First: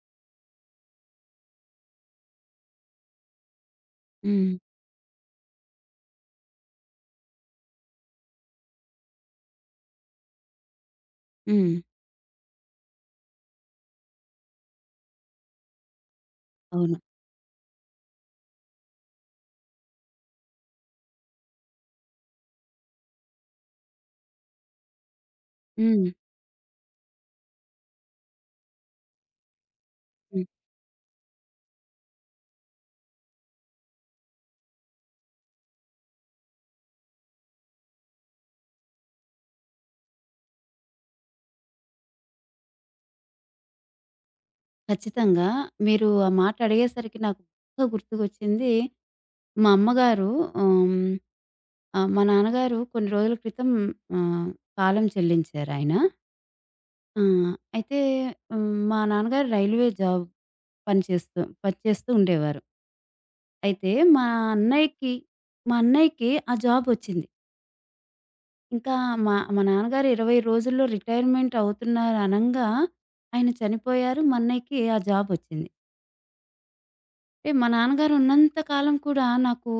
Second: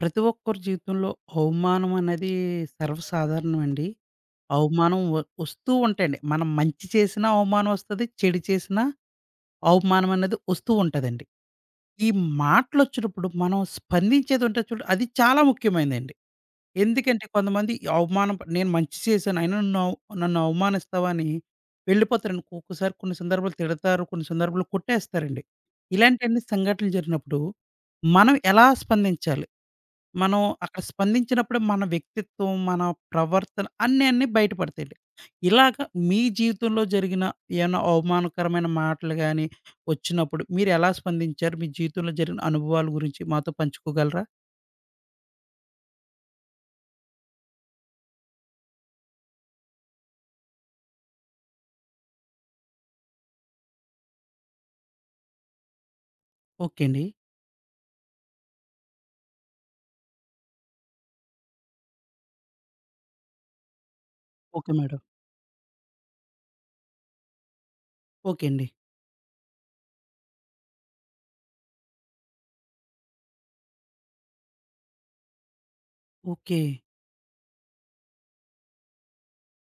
ప్రతి ఒక్కరి జీవితంలో అవమానం అనేది సర్వసాధారణమండి. హ్మ్. అవమానం వస్తూ ఉంటాయండి. మనం మంచి చేసినా అవమానం వస్తది. చెడు చేసినా అవమానం అనేది వస్తూ ఉంటదండి. హ్మ్. ఈ మాటలొచ్చినప్పుడు మనం స్పందించేది ఉంటది చూడు అది చాలా ముఖ్యమైనదండి. అవును. ఎందుకంటే కొంతమంది ఈ అవమానం నేను మంచి చేశాను అయినా నన్ను అవమానిస్తావా అని వెళ్ళిపోతారండి. ఒక్కొక్కసారి కొన్ని సందర్భాలు తిడతారు. కొన్ని సందర్భాల్లో కొట్టేస్తారండి. హ్మ్. ఇలాంటియన్ని సంఘటనలు జరిగినప్పుడు మనం ఎలా స్పందించాలి? మనం హ్మ్. అక్కడ స్పందించినప్పుడే మన వ్యక్తిత్వం, మన ప్రవర్తన అన్నీ అన్నీ బయటపడతాయండి. ఇలాగ మీ జీవితంలో జరిగిన ఏమైనా అవమానకరమైన మాటలు గాని వచ్చినప్పుడు మీరెలా స్పందించారు? మీ జీవితంలో జరిగిన అనుభవాల గురించి మాతో పంచుకోగలరా? ఖచ్చితంగా. మీరు ఆ మాట అడిగేసరికి నాకు బాగా గుర్తుకొచ్చింది. మా అమ్మగారు హ్మ్. మా నాన్నగారు కొన్ని రోజుల క్రితం ఆహ్, కాలం చెల్లించారాయన. ఓకే అండి. ఆ! అయితే మా నాన్నగారు రైల్వే జాబ్ పని చేస్తూ పని చేస్తూ ఉండేవారు. అయితే మా ఓకే మేడం. అన్నయ్యకి మా అన్నయ్యకి ఆ జాబ్ వచ్చింది. ఓకే అండి. ఇంకా మా మా నాన్నగారు 20 రోజుల్లో రిటైర్మెంట్ అవుతున్నారు అనంగా ఆయన చనిపోయారు. మా అన్నయ్యకి ఆ జాబ్ వచ్చింది. ఓకే. అంటే మా నాన్నగారు ఉన్నంత కాలం కూడా నాకు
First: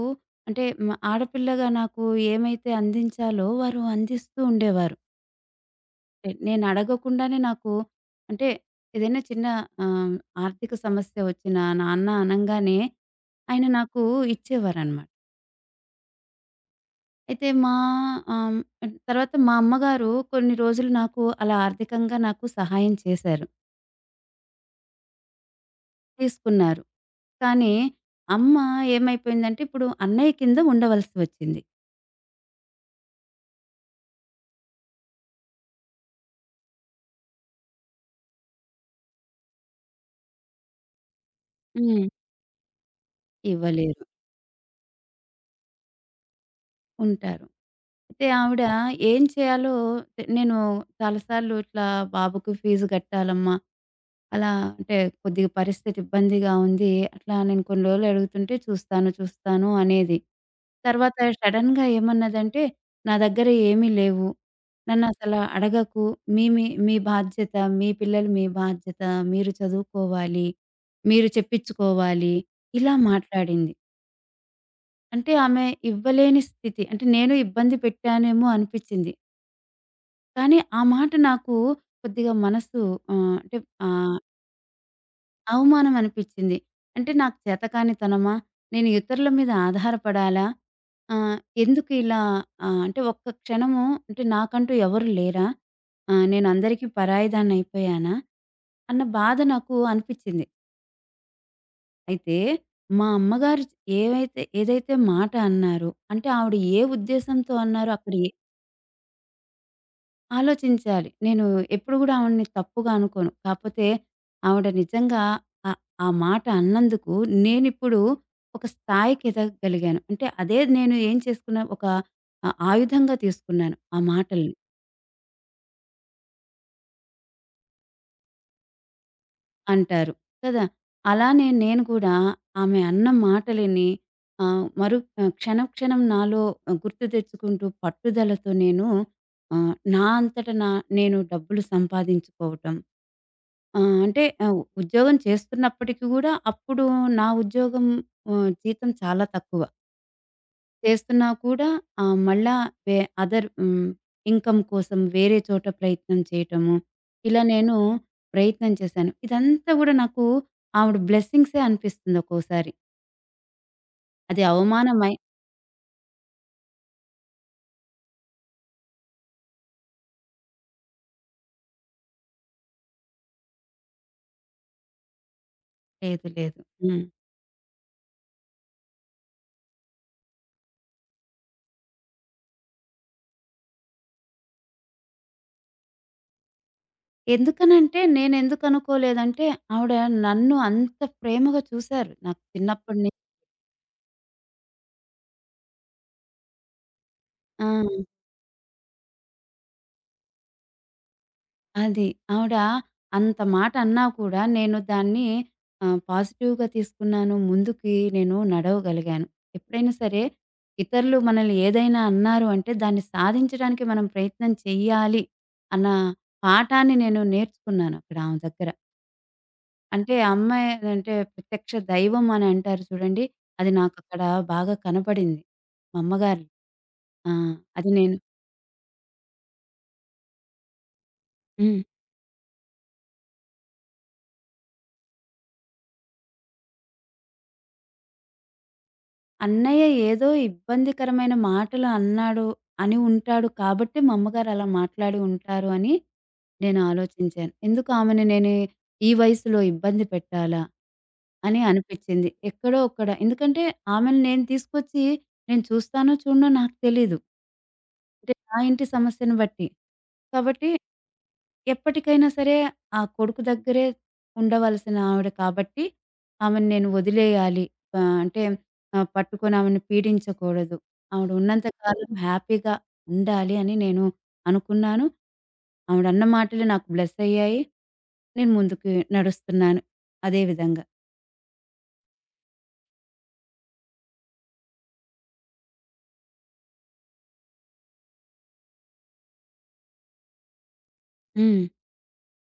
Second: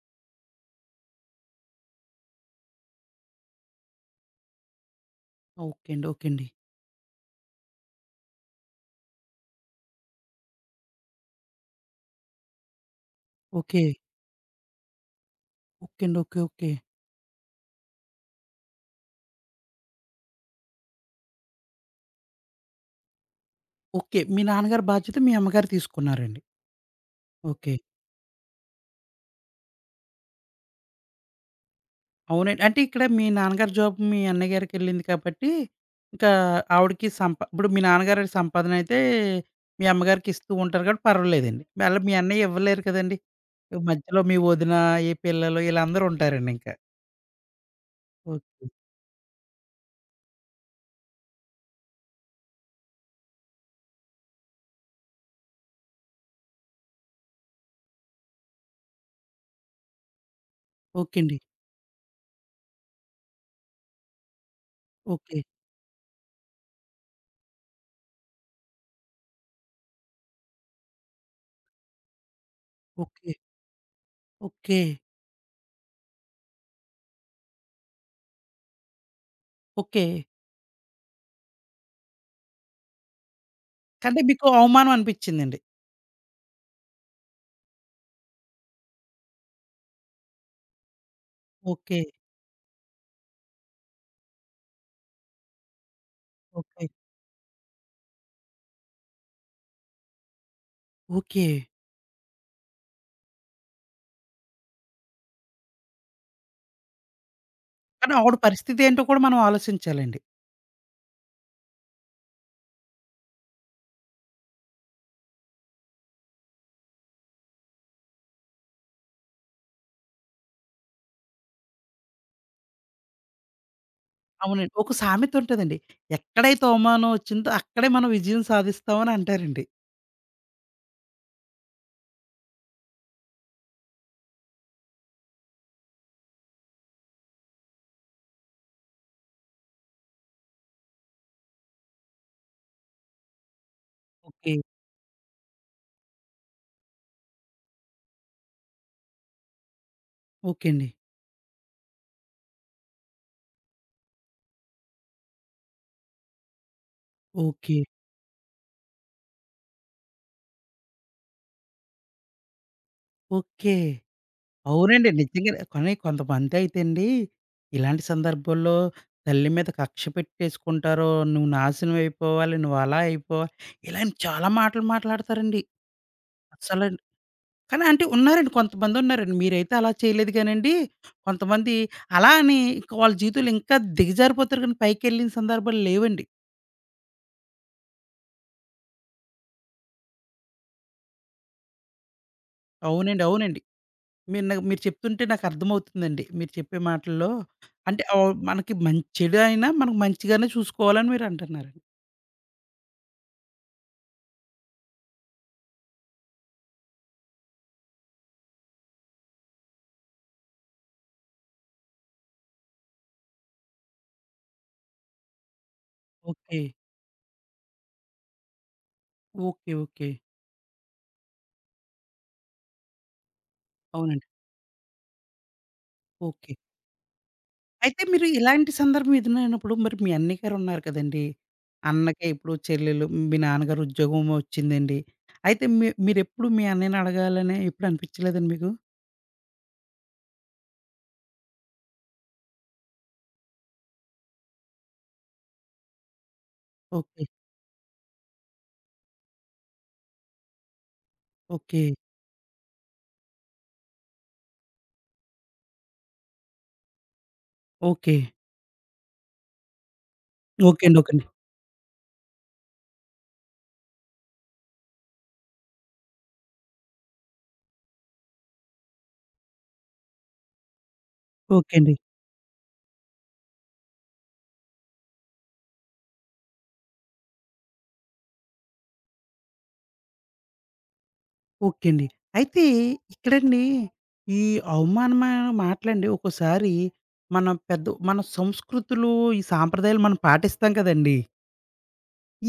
అంటే ఆడపిల్లగా నాకు ఏమైతే అందించాలో వారు అందిస్తూ ఉండేవారు. ఓకే అండి. ఓకే అండి. నేను అడగకుండానే నాకు అంటే ఏదైనా చిన్న ఆహ్, ఆర్థిక సమస్య వచ్చినా, నాన్న అనంగానే ఆయన ఓకే. నాకు ఇచ్చేవారనమాట. ఓకే అండి. ఓకే. ఓకే. అయితే ఆహ్, తర్వాత మా అమ్మగారు కొన్ని రోజులు నాకు అలా ఆర్థికంగా నాకు సహాయం చేశారు. ఓకే. మీ నాన్నగారి బాధ్యత మీ అమ్మగారు తీసుకున్నారండి. తీసుకున్నారు. కానీ ఓకే. అమ్మ ఏమైపోయిందంటే ఇప్పుడు అన్నయ్య కింద ఉండవలసి వచ్చింది. అవునండి. అంటే ఇక్కడ మీ నాన్నగారి జాబ్ మీ అన్నయ్య గారికెళ్ళింది కాబట్టి, ఇంకా ఆవిడకి సంపా ఇప్పుడు మీ నాన్నగారి సంపాదనైతే మీ అమ్మగారికి ఇస్తూ ఉంటారు కాబట్టి పర్వాలేదండి. మళ్ళీ హ్మ్. మీ అన్నయ్య ఇవ్వలేరు కదండీ! ఇవ్వలేరు. మధ్యలో మీ వదిన, ఈ పిల్లలు వీళ్ళందరూ ఉంటారండి ఇంకా. ఉంటారు. అయితే ఆవిడ ఓకే. ఏం చేయాలో నేను చాలా సార్లు ఇట్లా బాబుకి ఫీజు కట్టాలమ్మా. అలా అంటే కొద్దిగా పరిస్థితి ఇబ్బందిగా ఉంది. అట్లా నేను కొన్ని రోజులు అడుగుతుంటే చూస్తాను, చూస్తాను అనేది. తర్వాత ఓకే అండి. సడెన్‌గా ఏమన్నదంటే, "నా దగ్గర ఏమీ లేవు. నన్నసల ఓకే. అడగకు. మీ మీ మీ బాధ్యత. మీ పిల్లలు మీ బాధ్యత. మీరు చదువుకోవాలి. మీరు చెప్పించుకోవాలి." ఇలా ఓకే. మాట్లాడింది. ఓకే. అంటే ఆమె ఇవ్వలేని స్థితి. అంటే నేను ఇబ్బంది పెట్టానేమో అనిపిచ్చింది. ఓకే. కానీ ఆ మాట నాకు కొద్దిగా మనసు అంటే ఆహ్, అంటే మీకు అవమానం అనిపిచ్చిందండి. అవమానం అనిపిచ్చింది. అంటే నాకు చేతకానితనమా? నేను ఇతరుల మీద ఆధారపడాలా? ఆహ్, ఎందుకు ఓకే. ఇలా అంటే ఒక్క క్షణము అంటే నాకంటూ ఎవరు లేరా? నేను ఓకే. అందరికీ పరాయిదాన్నయిపోయానా? అన్న బాధ నాకు అనిపిచ్చింది. ఓకే. అయితే మా అమ్మగారు ఏదైతే మాట అన్నారో అంటే ఆవిడ ఏ ఉద్దేశంతో అన్నారో అక్కడ కానీ ఆవిడ పరిస్థితి ఏంటో కూడా మనం ఆలోచించాలండి. ఆలోచించాలి. నేను ఎప్పుడు గూడా ఆవిడని తప్పుగా అనుకోను. కాపోతే ఆవిడ నిజంగా ఆహ్, ఆ మాట అన్నందుకు నేనిప్పుడు ఒక స్థాయికి ఎదగగలిగాను. అంటే అదే నేను ఏం చేసుకున్నా ఒక ఆయుధంగా తీసుకున్నాను ఆ మాటల్ని అవునండి. ఒక సామెత ఉంటదండి. ఎక్కడైతే అవమానం వచ్చిందో అక్కడే మనం విజయం సాధిస్తాం అని అంటారండి. అంటారు కదా! అలానే నేను కూడా ఆమె అన్న మాటలని క్షణం క్షణం నాలో గుర్తు తెచ్చుకుంటూ పట్టుదలతో నేను నా అంతట నేను డబ్బులు సంపాదించుకోవటం అంటే ఓకే. ఉద్యోగం చేస్తున్నప్పటికి గూడా అప్పుడు నా ఉద్యోగం జీతం చాలా తక్కువ. ఓకే అండి. చేస్తున్నా కూడా మళ్ళా వె అదర్ ఇన్‌కమ్ కోసం వేరే చోట ప్రయత్నం చేయటము. ఇలా నేను ఓకే. ప్రయత్నం చేశాను. ఇదంతా గూడా నాకు ఆవిడ బ్లెస్సింగ్సే అనిపిస్తుంది ఒక్కోసారి. ఓకే. అది అవునండి. అవమానమై నిజంగానే. కానీ కొంతమంది అయితే అండి, ఇలాంటి సందర్భాల్లో తల్లి మీద కక్ష పెట్టేసుకుంటారు. నువ్వు నాశనం అయిపోవాలి, నువ్వు అలా అయిపోవాలి, ఇలాంటి చాలా మాటలు మాట్లాడతారండి. లేదు. లేదు. అస్సలండి. హ్మ్. కానీ అంటే ఉన్నారండి కొంతమంది ఉన్నారండి. మీరైతే అలా చేయలేదు కానండి. కొంతమంది అలా అని ఇంక వాళ్ళ జీవితంలో ఇంకా దిగజారిపోతారు కానీ పైకెళ్ళిన సందర్భాలు లేవండి. ఎందుకనంటే నేనెందుకు అనుకోలేదంటే ఆవిడ నన్ను అంత ప్రేమగా చూసారు. నాకు చిన్నప్పటి నుంచి అవునండి. అవునండి. మీరు చెప్తుంటే నాకు అర్థమవుతుందండి. మీరు చెప్పే మాటల్లో ఆ! అంటే మనకి మంచి చెడు అయినా మనకు మంచిగానే చూసుకోవాలని మీరు అంటున్నారండి. అది. ఆవిడ అంత మాట అన్నా కూడా నేను దాన్ని పాజిటివ్‌గా తీసుకున్నాను. ముందుకి నేను నడవగలిగాను. ఎప్పుడైనా సరే ఇతరులు మనల్ని ఏదైనా అన్నారు అంటే దాన్ని సాధించడానికి మనం ప్రయత్నం చెయ్యాలి అన్న ఓకే. పాఠాన్ని నేను నేర్చుకున్నాను అక్కడ ఆమె దగ్గర. ఓకే. ఓకే. అంటే ఆ అమ్మాయి అంటే ప్రత్యక్ష దైవం అని అంటారు చూడండి. అది నాకక్కడ అవునండి. బాగా కనపడింది. మా అమ్మగారు. ఓకే. ఆ! అది అయితే నేను మీరు ఇలాంటి సందర్భం ఎదురైనప్పుడు మరి మీ అన్నయ్య గారు ఉన్నారు కదండీ! హ్మ్. అన్నకి ఇప్పుడు చెల్లెలు మీ నాన్నగారు ఉద్యోగం వచ్చిందండి. అయితే మీరెప్పుడు మీ అన్నయ్యని అడగాలని ఎప్పుడు అనిపించలేదండి మీకు? అన్నయ్య ఏదో ఇబ్బందికరమైన మాటలు అన్నాడు అని ఉంటాడు కాబట్టి మా అమ్మగారు అలా మాట్లాడి ఉంటారు అని నేను ఓకే. ఆలోచించాను. ఎందుకు ఆమెని నేను ఈ వయసులో ఇబ్బంది పెట్టాలా? అని ఓకే. అనిపిచ్చింది. ఎక్కడో అక్కడ ఎందుకంటే ఆమెని నేను తీసుకొచ్చి నేను చూస్తానో చూడనో నాకు తెలీదు. ఓకే. అంటే నా ఇంటి సమస్యను బట్టి. కాబట్టి ఓకే అండి. ఓకే అండి. ఎప్పటికైనా సరే ఆ కొడుకు దగ్గరే ఉండవలసిన ఆవిడ కాబట్టి, ఆమెను నేను వదిలేయాలి. అంటే పట్టుకొని ఆమెను పీడించకూడదు. ఆవిడ ఉన్నంత ఓకే అండి. కాలం హ్యాపీగా ఉండాలి అని నేను అనుకున్నాను. ఆవిడ అన్న మాటలు నాకు బ్లెస్ అయ్యాయి. నేను ముందుకు నడుస్తున్నాను అదే విధంగా. ఓకే అండి. అయితే ఇక్కడండి ఈ అవమానమైన మాటలండి ఒక్కోసారి మన పెద్ద మన సంస్కృతులు, ఈ సాంప్రదాయాలు మనం పాటిస్తాం కదండీ! హ్మ్.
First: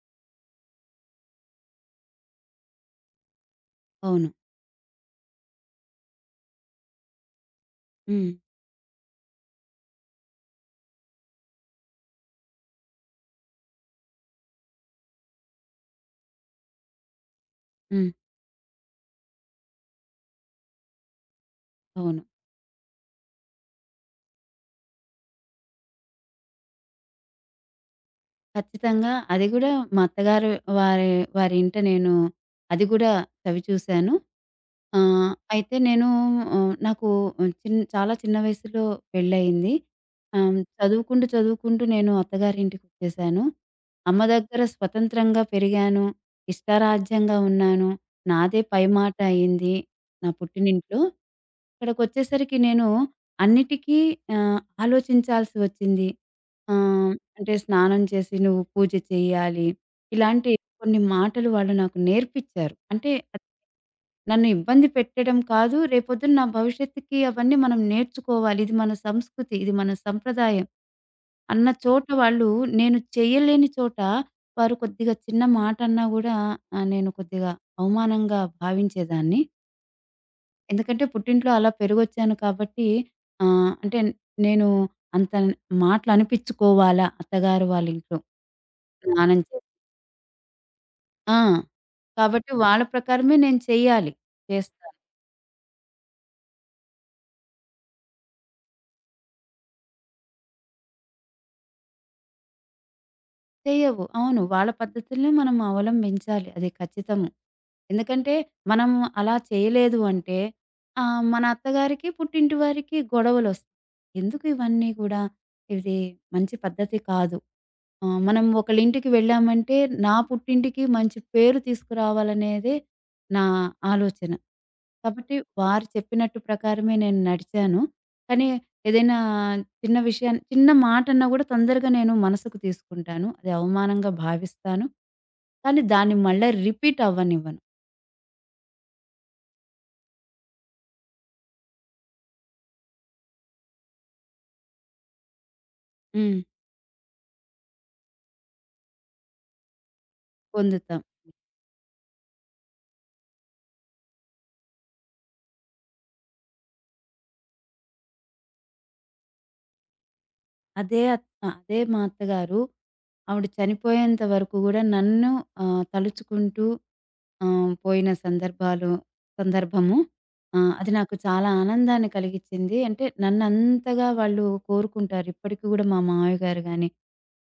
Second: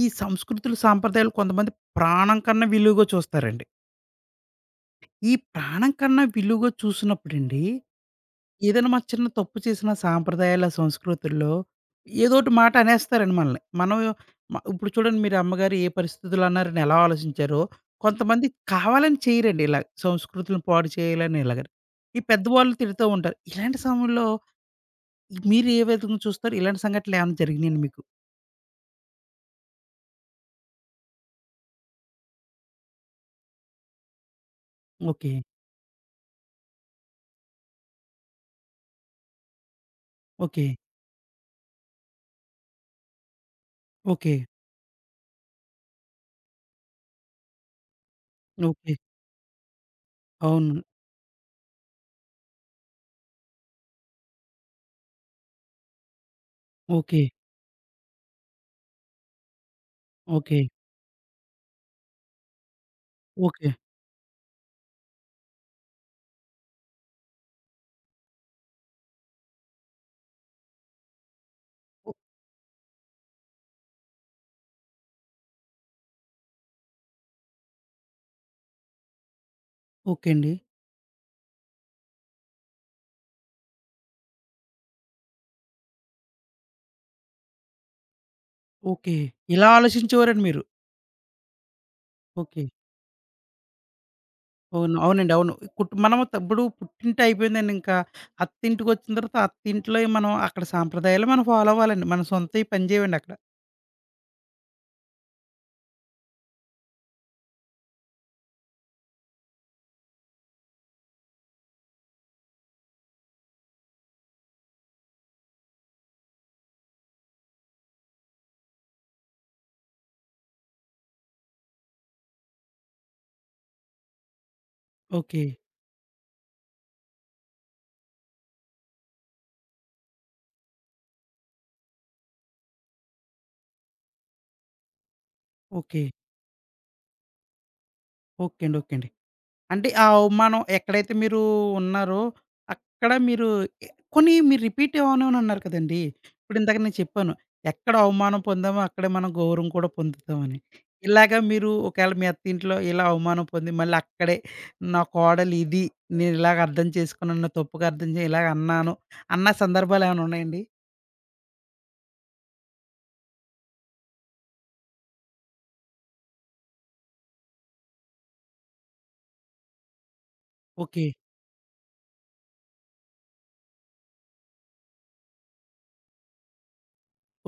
ఈ సంస్కృతులు, సాంప్రదాయాలు కొంతమంది ప్రాణం కన్నా విలువగా చూస్తారండి. అవును. ఈ ప్రాణం కన్నా విలువగా చూసినప్పుడండి, హ్మ్. ఏదైనా మనం చిన్న తప్పు చేసిన సాంప్రదాయాల, సంస్కృతుల్లో ఏదోటి మాట అనేస్తారండి మనల్ని. మనం ఇప్పుడు చూడండి మీరు అమ్మగారు ఏ పరిస్థితుల్లో అన్నారని ఎలా ఆలోచించారో, హ్మ్. కొంతమంది కావాలని చేయరండి ఇలా. సంస్కృతులను పాడు చేయాలని ఇలాగని. ఈ అవును. పెద్దవాళ్ళు తిడుతూ ఉంటారు. ఇలాంటి సమయంలో మీరు ఏ విధంగా చూస్తారు? ఇలాంటి సంఘటనలు ఏమైనా జరిగినాయండి మీకు? ఖచ్చితంగా. అది గూడా మా అత్తగారు వారి వారి ఇంట నేను అది గూడా చవి చూశాను. ఓకే. అయితే నేను నాకు చాలా చిన్న వయసులో పెళ్లయింది. ఓకే. చదువుకుంటూ, చదువుకుంటూ నేను అత్తగారింటికొచ్చేశాను. అమ్మ ఓకే. దగ్గర స్వతంత్రంగా పెరిగాను. ఇష్టారాజ్యంగా ఉన్నాను. నాదే ఓకే. పైమాట అయింది. నా అవును. పుట్టినింట్లో. ఇక్కడికొచ్చేసరికి నేను అన్నిటికీ ఆహ్, ఆలోచించాల్సి వచ్చింది. ఆహ్ ఓకే. అంటే స్నానం చేసి నువ్వు పూజ చేయాలి. ఇలాంటి ఓకే. కొన్ని మాటలు వాళ్ళు నాకు నేర్పిచ్చారు. అంటే అది ఓకే. నన్ను ఇబ్బంది పెట్టడం కాదు. రేపొద్దున నా భవిష్యత్తుకి అవన్నీ మనం నేర్చుకోవాలి. ఇది మన సంస్కృతి. ఇది మన సంప్రదాయం అన్న చోట ఓ వాళ్ళు నేను చేయలేని చోట వారు కొద్దిగా చిన్న మాట అన్నా గూడా నేను కొద్దిగా అవమానంగా భావించేదాన్ని. ఓకే అండి. ఎందుకంటే పుట్టింట్లో అలా పెరిగొచ్చాను కాబట్టి అంటే నేను అంత మాటలనిపించుకోవాలా అత్తగారు వాళ్ళింట్లో. ఓకే. నాన్నని చేత. ఇలా ఆలోచించేవారండి మీరు. ఆ! కాబట్టి ఓకే. వాళ్ళ ప్రకారమే నేను చెయ్యాలి. అవును. చేస్తాను. అవునండి. అవును. కుట్ మనం ఇప్పుడు పుట్టింటి అయిపోయిందండింకా. అత్తింటికొచ్చిన తర్వాత అత్తింట్లోయి మనం అక్కడ సాంప్రదాయాలు మనం ఫాలో అవ్వాలండి. మన సొంతయి పని చేయవండక్కడ. చెయ్యవు. అవును. వాళ్ళ పద్ధతులనే మనం అవలంబించాలి. అది ఖచ్చితము. ఎందుకంటే మనం అలా చేయలేదు అంటే మన అత్తగారికి, పుట్టింటి వారికి గొడవలొస్తాయి. ఎందుకు ఇవన్నీ కూడా? ఇది మంచి పద్ధతి కాదు. ఆ! మనం ఒకళ్ళింటికి వెళ్ళామంటే, నా పుట్టింటికి మంచి పేరు తీసుకురావాలనేదే నా ఆలోచన. కాబట్టి ఓకే. వారు చెప్పినట్టు ప్రకారమే నేను నడిచాను. కానీ ఏదైనా చిన్న విషయాన్ని చిన్న మాటన్నా గూడా తొందరగా నేను మనసుకు తీసుకుంటాను. అది అవమానంగా భావిస్తాను. కానీ ఓకే. దాన్ని మళ్ళా రిపీట్ అవ్వనివ్వను. ఓకే అండి. ఓకే అండి. అంటే ఆ అవమానం ఎక్కడైతే మీరు ఉన్నారో, అక్కడ మీరు ఎ కొన్ని మీరు రిపీట్ అవ్వనని అన్నారు కదండీ! హ్మ్. ఇప్పుడు ఇందాక నేను చెప్పాను. ఎక్కడ అవమానం పొందామో అక్కడే మనం గౌరవం కూడా పొందుతామని. పొందుతాం. ఇలాగ మీరు ఒకవేళ మీ అత్తింట్లో ఇలా అవమానం పొంది మళ్ళీ అక్కడే నా కోడలు ఇది. నేను ఇలాగ అర్థం చేసుకున్నాను. తప్పుగా అర్థం ఇలాగ అన్నాను. అన్న సందర్భాలేమైనా ఉన్నాయండి? అదే అత్ అదే మా అత్తగారు ఆవిడ చనిపోయేంత వరకు గూడా నన్ను తలుచుకుంటూ పోయిన సందర్భము అది ఓకే. నాకు చాలా ఆనందాన్ని కలిగిచ్చింది. అంటే నన్నంతగా వాళ్ళు కోరుకుంటారు. ఇప్పటికి గూడా మా మామయ్య గారు గాని,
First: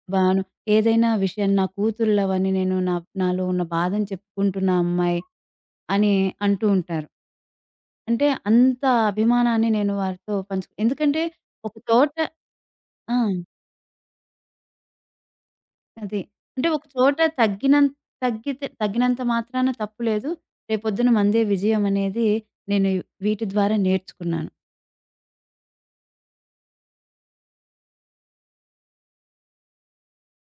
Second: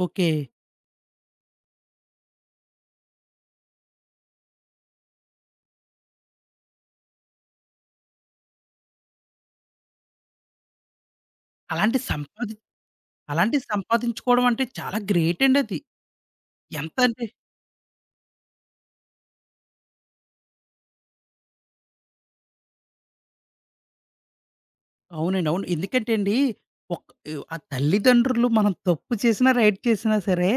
ఓకే. బాను ఏదైనా విషయం నా కూతుళ్ళవని నేను నాలో ఉన్న బాధను చెప్పుకుంటున్నా అమ్మాయి అని అంటూ ఉంటారు. అంటే అంత అభిమానాన్ని నేను వారితో పంచుకు ఎందుకంటే ఒక అలాంటి తోట సంపాది ఆ! అలాంటివి సంపాదించుకోవడం అంటే చాలా గ్రేట్ అండి అది. అది. అంటే ఒక ఎంత చోట అంటే తగ్గినంత తగ్గితే తగ్గినంత మాత్రాన తప్పు లేదు. రేపొద్దున మందే విజయం అనేది నేను వీటి ద్వారా నేర్చుకున్నాను. అవునండి. అవును. ఎందుకంటే అండి, ఆ తల్లిదండ్రులు మనం తప్పు చేసినా, రైట్ చేసినా సరే,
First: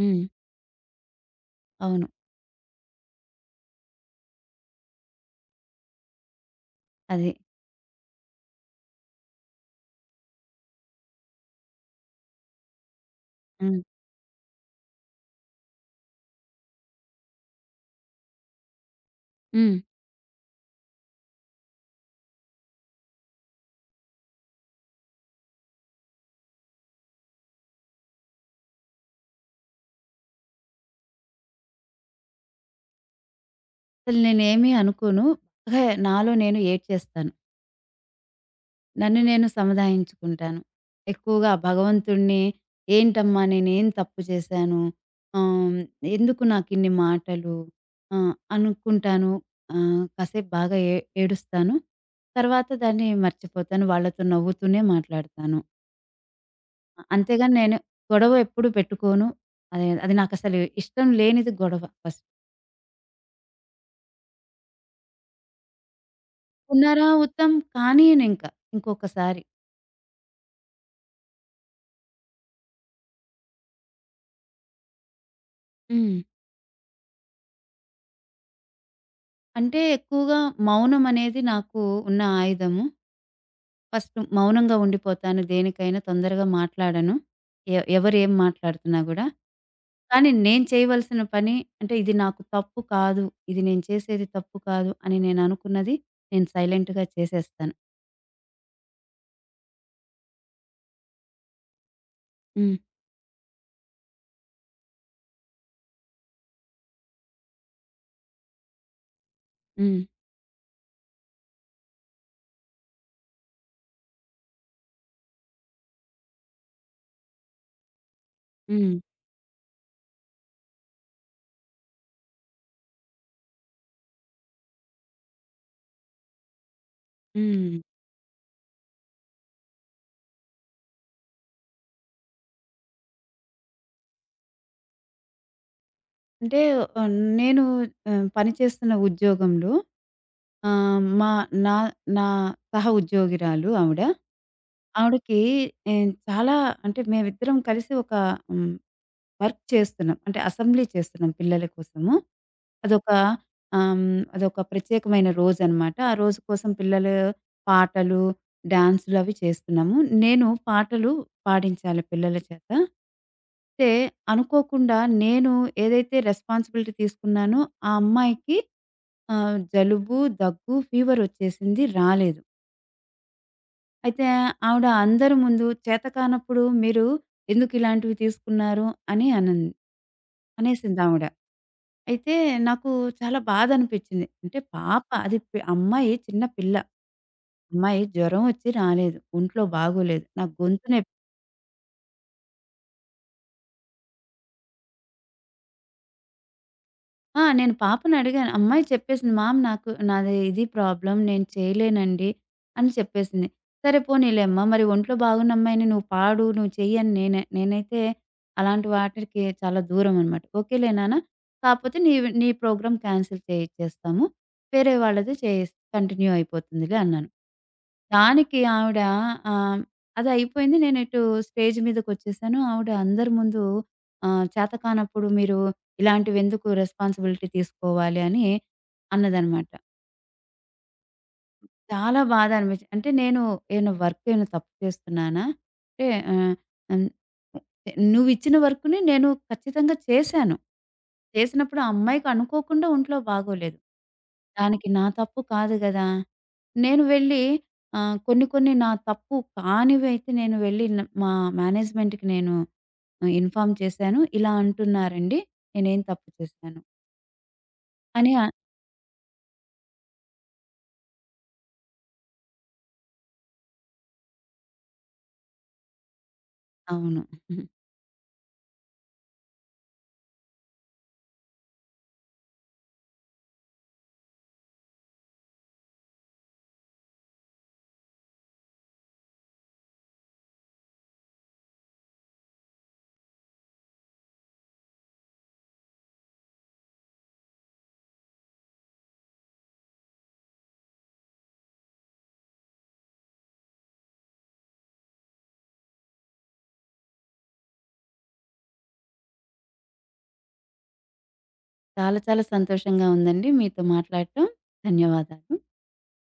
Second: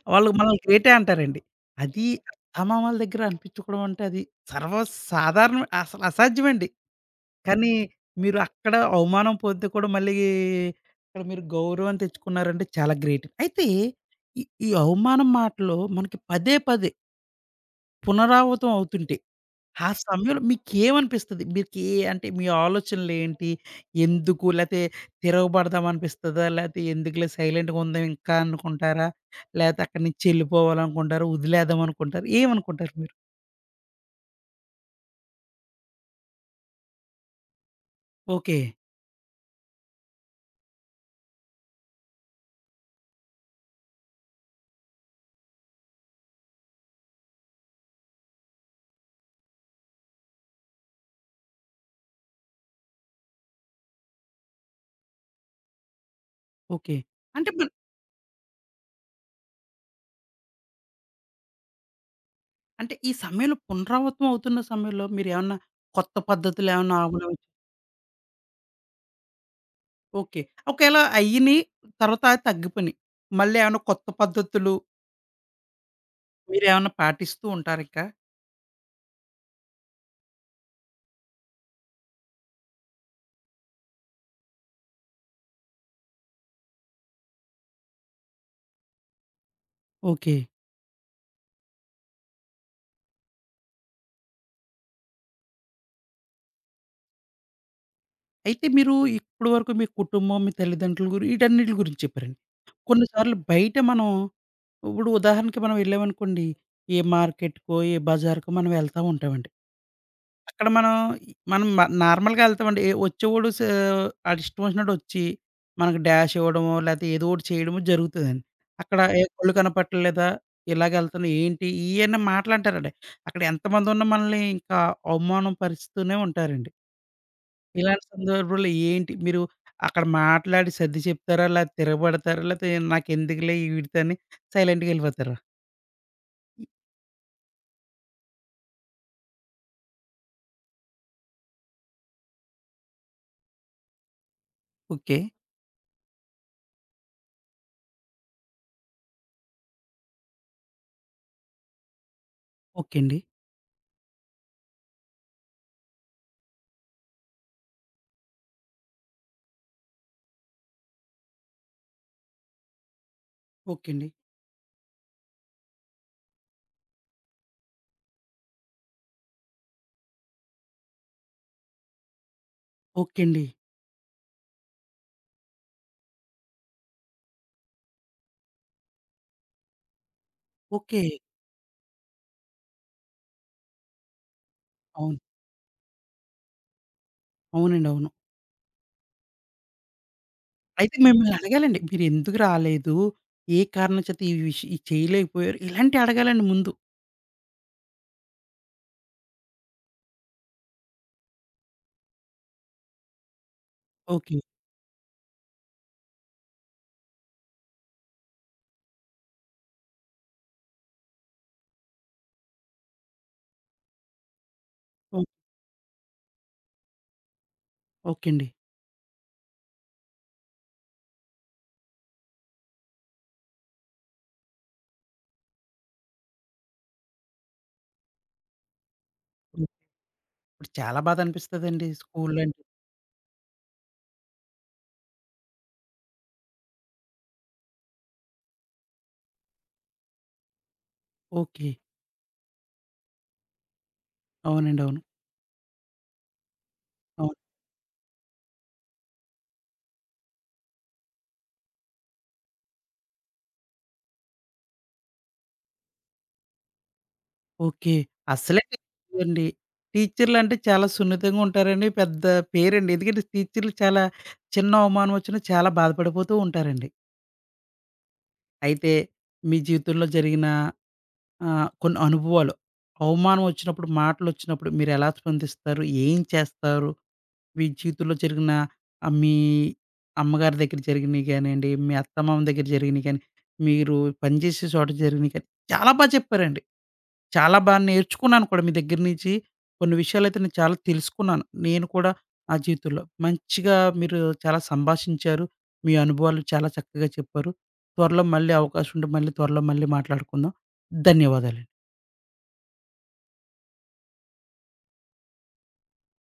హ్మ్. వాళ్ళు మనల్ని గ్రేటే అంటారండి. అవును. అది అత్తమామల దగ్గర అనిపించుకోవడం అంటే అది సర్వసాధారణం. అసలు అసాధ్యమండి. అది. కానీ మీరు అక్కడ అవమానం పొంది కూడా మళ్ళీ ఇక్కడ మీరు గౌరవం తెచ్చుకున్నారంటే చాలా గ్రేట్. అయితే హ్మ్. ఈ, ఈ అవమానం మాటలు మనకి పదే పదే పునరావృతం అవుతుంటాయి. హ్మ్. ఆ సమయంలో మీకేమనిపిస్తది? అంటే మీ ఆలోచనలేంటి? ఎందుకు? లేతే తిరగబడదాం అనిపిస్తదా? లేతే ఎందుకులే సైలెంట్‌గా ఉందాం ఇంకా అనుకుంటారా? లేతే అక్కడి నుంచి ఎళ్ళిపోవాలనుకుంటారా? వదిలేద్దాం అనుకుంటారా? ఏమనుకుంటారు మీరు? అసలు నేనేమి అనుకోను. బాగా నాలో నేను ఏడ్చేస్తాను. ఓకే. నన్ను నేను సముదాయించుకుంటాను. ఎక్కువగా భగవంతుడిని ఏంటమ్మా నేనేం తప్పు చేశాను? ఆహ్, ఎందుకు నాకిన్ని మాటలు? అనుకుంటాను. కాసేపు బాగా ఏడుస్తాను. తర్వాత దాన్ని మర్చిపోతాను. వాళ్ళతో నవ్వుతూనే మాట్లాడతాను. ఓకే. అంటే అంతేగాని మరి నేను గొడవ ఎప్పుడు పెట్టుకోను. అది అది నాకసలు ఇష్టం లేనిది గొడవ ఫస్ట్. అంటే ఈ సమయంలో పునరావృతం అవుతున్న సమయంలో మీరేమన్నా కొత్త పద్ధతులేమన్నా ఉన్నారా అవలం ఉత్తమ్ కానీయనింక ఇంకొకసారి. ఓకే. ఒకేళ అయ్యినియి తర్వాత తగ్గిపోయినియి. మళ్ళీ ఏమన్నా కొత్త పద్ధతులు హ్మ్. మీరేమన్నా పాటిస్తూ ఉంటారిక? అంటే ఎక్కువగా మౌనం అనేది నాకు ఉన్న ఆయుధము. ఫస్ట్ మౌనంగా ఉండిపోతాను. దేనికైనా తొందరగా మాట్లాడను. ఎవరేం మాట్లాడుతున్నా గూడా. కానీ ఓకే. నేను చేయవలసిన పని అంటే ఇది నాకు తప్పు కాదు. ఇది నేను చేసేది తప్పు కాదు అని నేను అనుకున్నది నేను సైలెంట్‌గా చేసేస్తాను. అయితే మీరు ఇప్పుడు వరకు మీ కుటుంబం, మీ తల్లిదండ్రుల ఈటన్నిటి గురించి చెప్పారండి. హ్మ్. కొన్నిసార్లు బయట మనం ఇప్పుడు ఉదాహరణకి మనం వెళ్ళామనుకోండి, ఏ మార్కెట్‌కో, ఏ బజార్‌కో మనం వెళ్తా ఉంటామండి. హ్మ్. అక్కడ మనం మనం మ నార్మల్‌గా వెళ్తామండి. ఏ వచ్చేవాడు ఆడిష్టం వచ్చినట్టు వచ్చి, మనకు డాష్ ఇవ్వడమో, లేతే ఏదో ఒకటి చేయడమో జరుగుతదండి. హ్మ్. అక్కడ ఏ కళ్ళు కనపట్టలేదా? ఇలాగెళ్తున్నా ఏంటి? ఇయన్నీ మాటలంటారండి. అక్కడ ఎంతమందున్నా మనల్ని ఇంకా అవమానం పరుస్తూనే ఉంటారండి. హ్మ్. ఇలాంటి సందర్భంలో ఏంటి మీరు అక్కడ మాట్లాడి సర్ది చెప్తారా? లేతే తిరగబడతారా? లేతే నాకెందుకులే వీడితో అని సైలెంట్‌గా ఎళ్ళిపోతారా? అంటే ఆహ్, నేను పనిచేస్తున్న ఉద్యోగంలో ఆహ్, మా నా నా సహ ఉద్యోగిరాలు ఆవిడ. ఓకే. ఆవిడకి ఎ చాలా అంటే మేమిద్దరం కలిసి ఒక హ్మ్. వర్క్ చేస్తున్నాం. అంటే అసెంబ్లీ చేస్తున్నాం పిల్లల కోసము. ఓకే అదొక అండి. అదొక ప్రత్యేకమైన రోజనమాట. ఆ రోజు కోసం పిల్లలు పాటలు, డాన్సులు అవి చేస్తున్నాము. నేను పాటలు పాడించాలి పిల్లల చేత. అయితే ఓకే అండి. అనుకోకుండా నేను ఏదైతే రెస్పాన్సిబిలిటీ తీసుకున్నానో ఆ అమ్మాయికి జలుబు, దగ్గు, ఫీవరొచ్చేసింది రాలేదు. ఓకే అండి. అయితే ఆవిడ అందరి ముందు చేతకానప్పుడు మీరు ఎందుకు ఇలాంటివి తీసుకున్నారు అని అనింది. ఓకే. అనేసిందావిడ. అయితే నాకు చాలా బాధ అనిపించింది. అంటే పాప అవును. అది అమ్మాయి చిన్న పిల్ల. అవునండి. అమ్మాయి అవును. జ్వరం వచ్చి రాలేదు. ఒంట్లో బాగోలేదు. నా అయితే గొంతునే మిమ్మల్ని అడగాలండి. మీరెందుకు రాలేదు? ఏ కారణం చేత ఈ ఇది చేయలేకపోయారు? ఇలాంటివి అడగాలండి ముందు. నేను పాపనడిగాను. అమ్మాయి చెప్పేసింది, "మామ్ నాకు నాది ఇది ప్రాబ్లమ్. నేను చేయలేనండి" అని చెప్పేసింది. సరే ఓకే. పోనీలే అమ్మ, మరి ఒంట్లో బాగున్న అమ్మాయిని నువ్వు పాడు, నువ్వు చెయ్యి అని నేనే నేనైతే అలాంటి వాటికి చాలా దూరం అనమాట. "ఓకేలే నాన్న, కాపోతే నీవి నీ ప్రోగ్రామ్ క్యాన్సిల్ చేయిచ్చేస్తాము. వేరే ఓ వాళ్ళది చేయిస్ కంటిన్యూ అయిపోతుందిలే" అన్నాను. ఓకే అండి. దానికి ఆవిడ ఆహ్, అది అయిపోయింది. నేను ఇటు స్టేజ్ మీదకొచ్చేసాను. ఆవిడ అందరి ముందు చేతకానప్పుడు మీరు ఇలాంటివెందుకు రెస్పాన్సిబిలిటీ తీసుకోవాలి అని అన్నదనమాట. ఇప్పుడు చాలా బాధ అనిపిస్తదండి చాలా స్కూల్ బాధ అంటే. అనిపించింది. అంటే నేను ఏమైనా వర్క్ ఏమైనా తప్పు చేస్తున్నానా? అంటే ఆహ్, హ్మ్. నువ్విచ్చిన వర్క్‌ని నేను ఖచ్చితంగా చేశాను. ఓకే. చేసినప్పుడు ఆ అమ్మాయికి అనుకోకుండా ఒంట్లో బాగోలేదు. అవునండి. దానికి అవును. నా తప్పు కాదు గదా! నేను అవును. వెళ్ళి కొన్ని కొన్ని నా తప్పు కానివైతే నేను వెళ్ళి మా మేనేజ్మెంట్‌కి నేను ఇన్ఫార్మ్ చేశాను. ఇలా అంటున్నారండి. నేనేం తప్పు చేశాను ఓకే. అని. అస్సలే అండి. టీచర్లంటే చాలా సున్నితంగా ఉంటారని పెద్ద పేరండి. ఎందుకంటే టీచర్లు చాలా చిన్న అవమానం వచ్చినా చాలా బాధపడిపోతూ ఉంటారండి. అవును. అయితే మీ జీవితంలో జరిగిన కొన్ని అనుభవాలు, అవమానం వచ్చినప్పుడు, మాటలొచ్చినప్పుడు మీరెలా స్పందిస్తారు? ఏం చేస్తారు? మీ జీవితంలో జరిగిన మీ అమ్మగారి దగ్గర జరిగినయి గానియండి, మీ అత్తమామ దగ్గర జరిగినయి గాని, మీరు పనిచేసే చోట జరిగినయి గాని చాలా బా చెప్పారండి. చాలా బా నేర్చుకున్నాను కూడా మీ దగ్గర నుంచి. కొన్ని విషయాలైతే నేను చాలా తెలుసుకున్నాను. నేను కూడా నా జీవితంలో. మంచిగా మీరు చాలా సంభాషించారు. మీ అనుభవాలు చాలా చక్కగా చెప్పారు. త్వరలో మళ్ళీ అవకాశం ఉంటే మళ్ళీ త్వరలో మళ్ళీ మాట్లాడుకుందాం. ధన్యవాదాలు. చాలా చాలా సంతోషంగా ఉందండి మీతో మాట్లాడటం. ధన్యవాదాలు.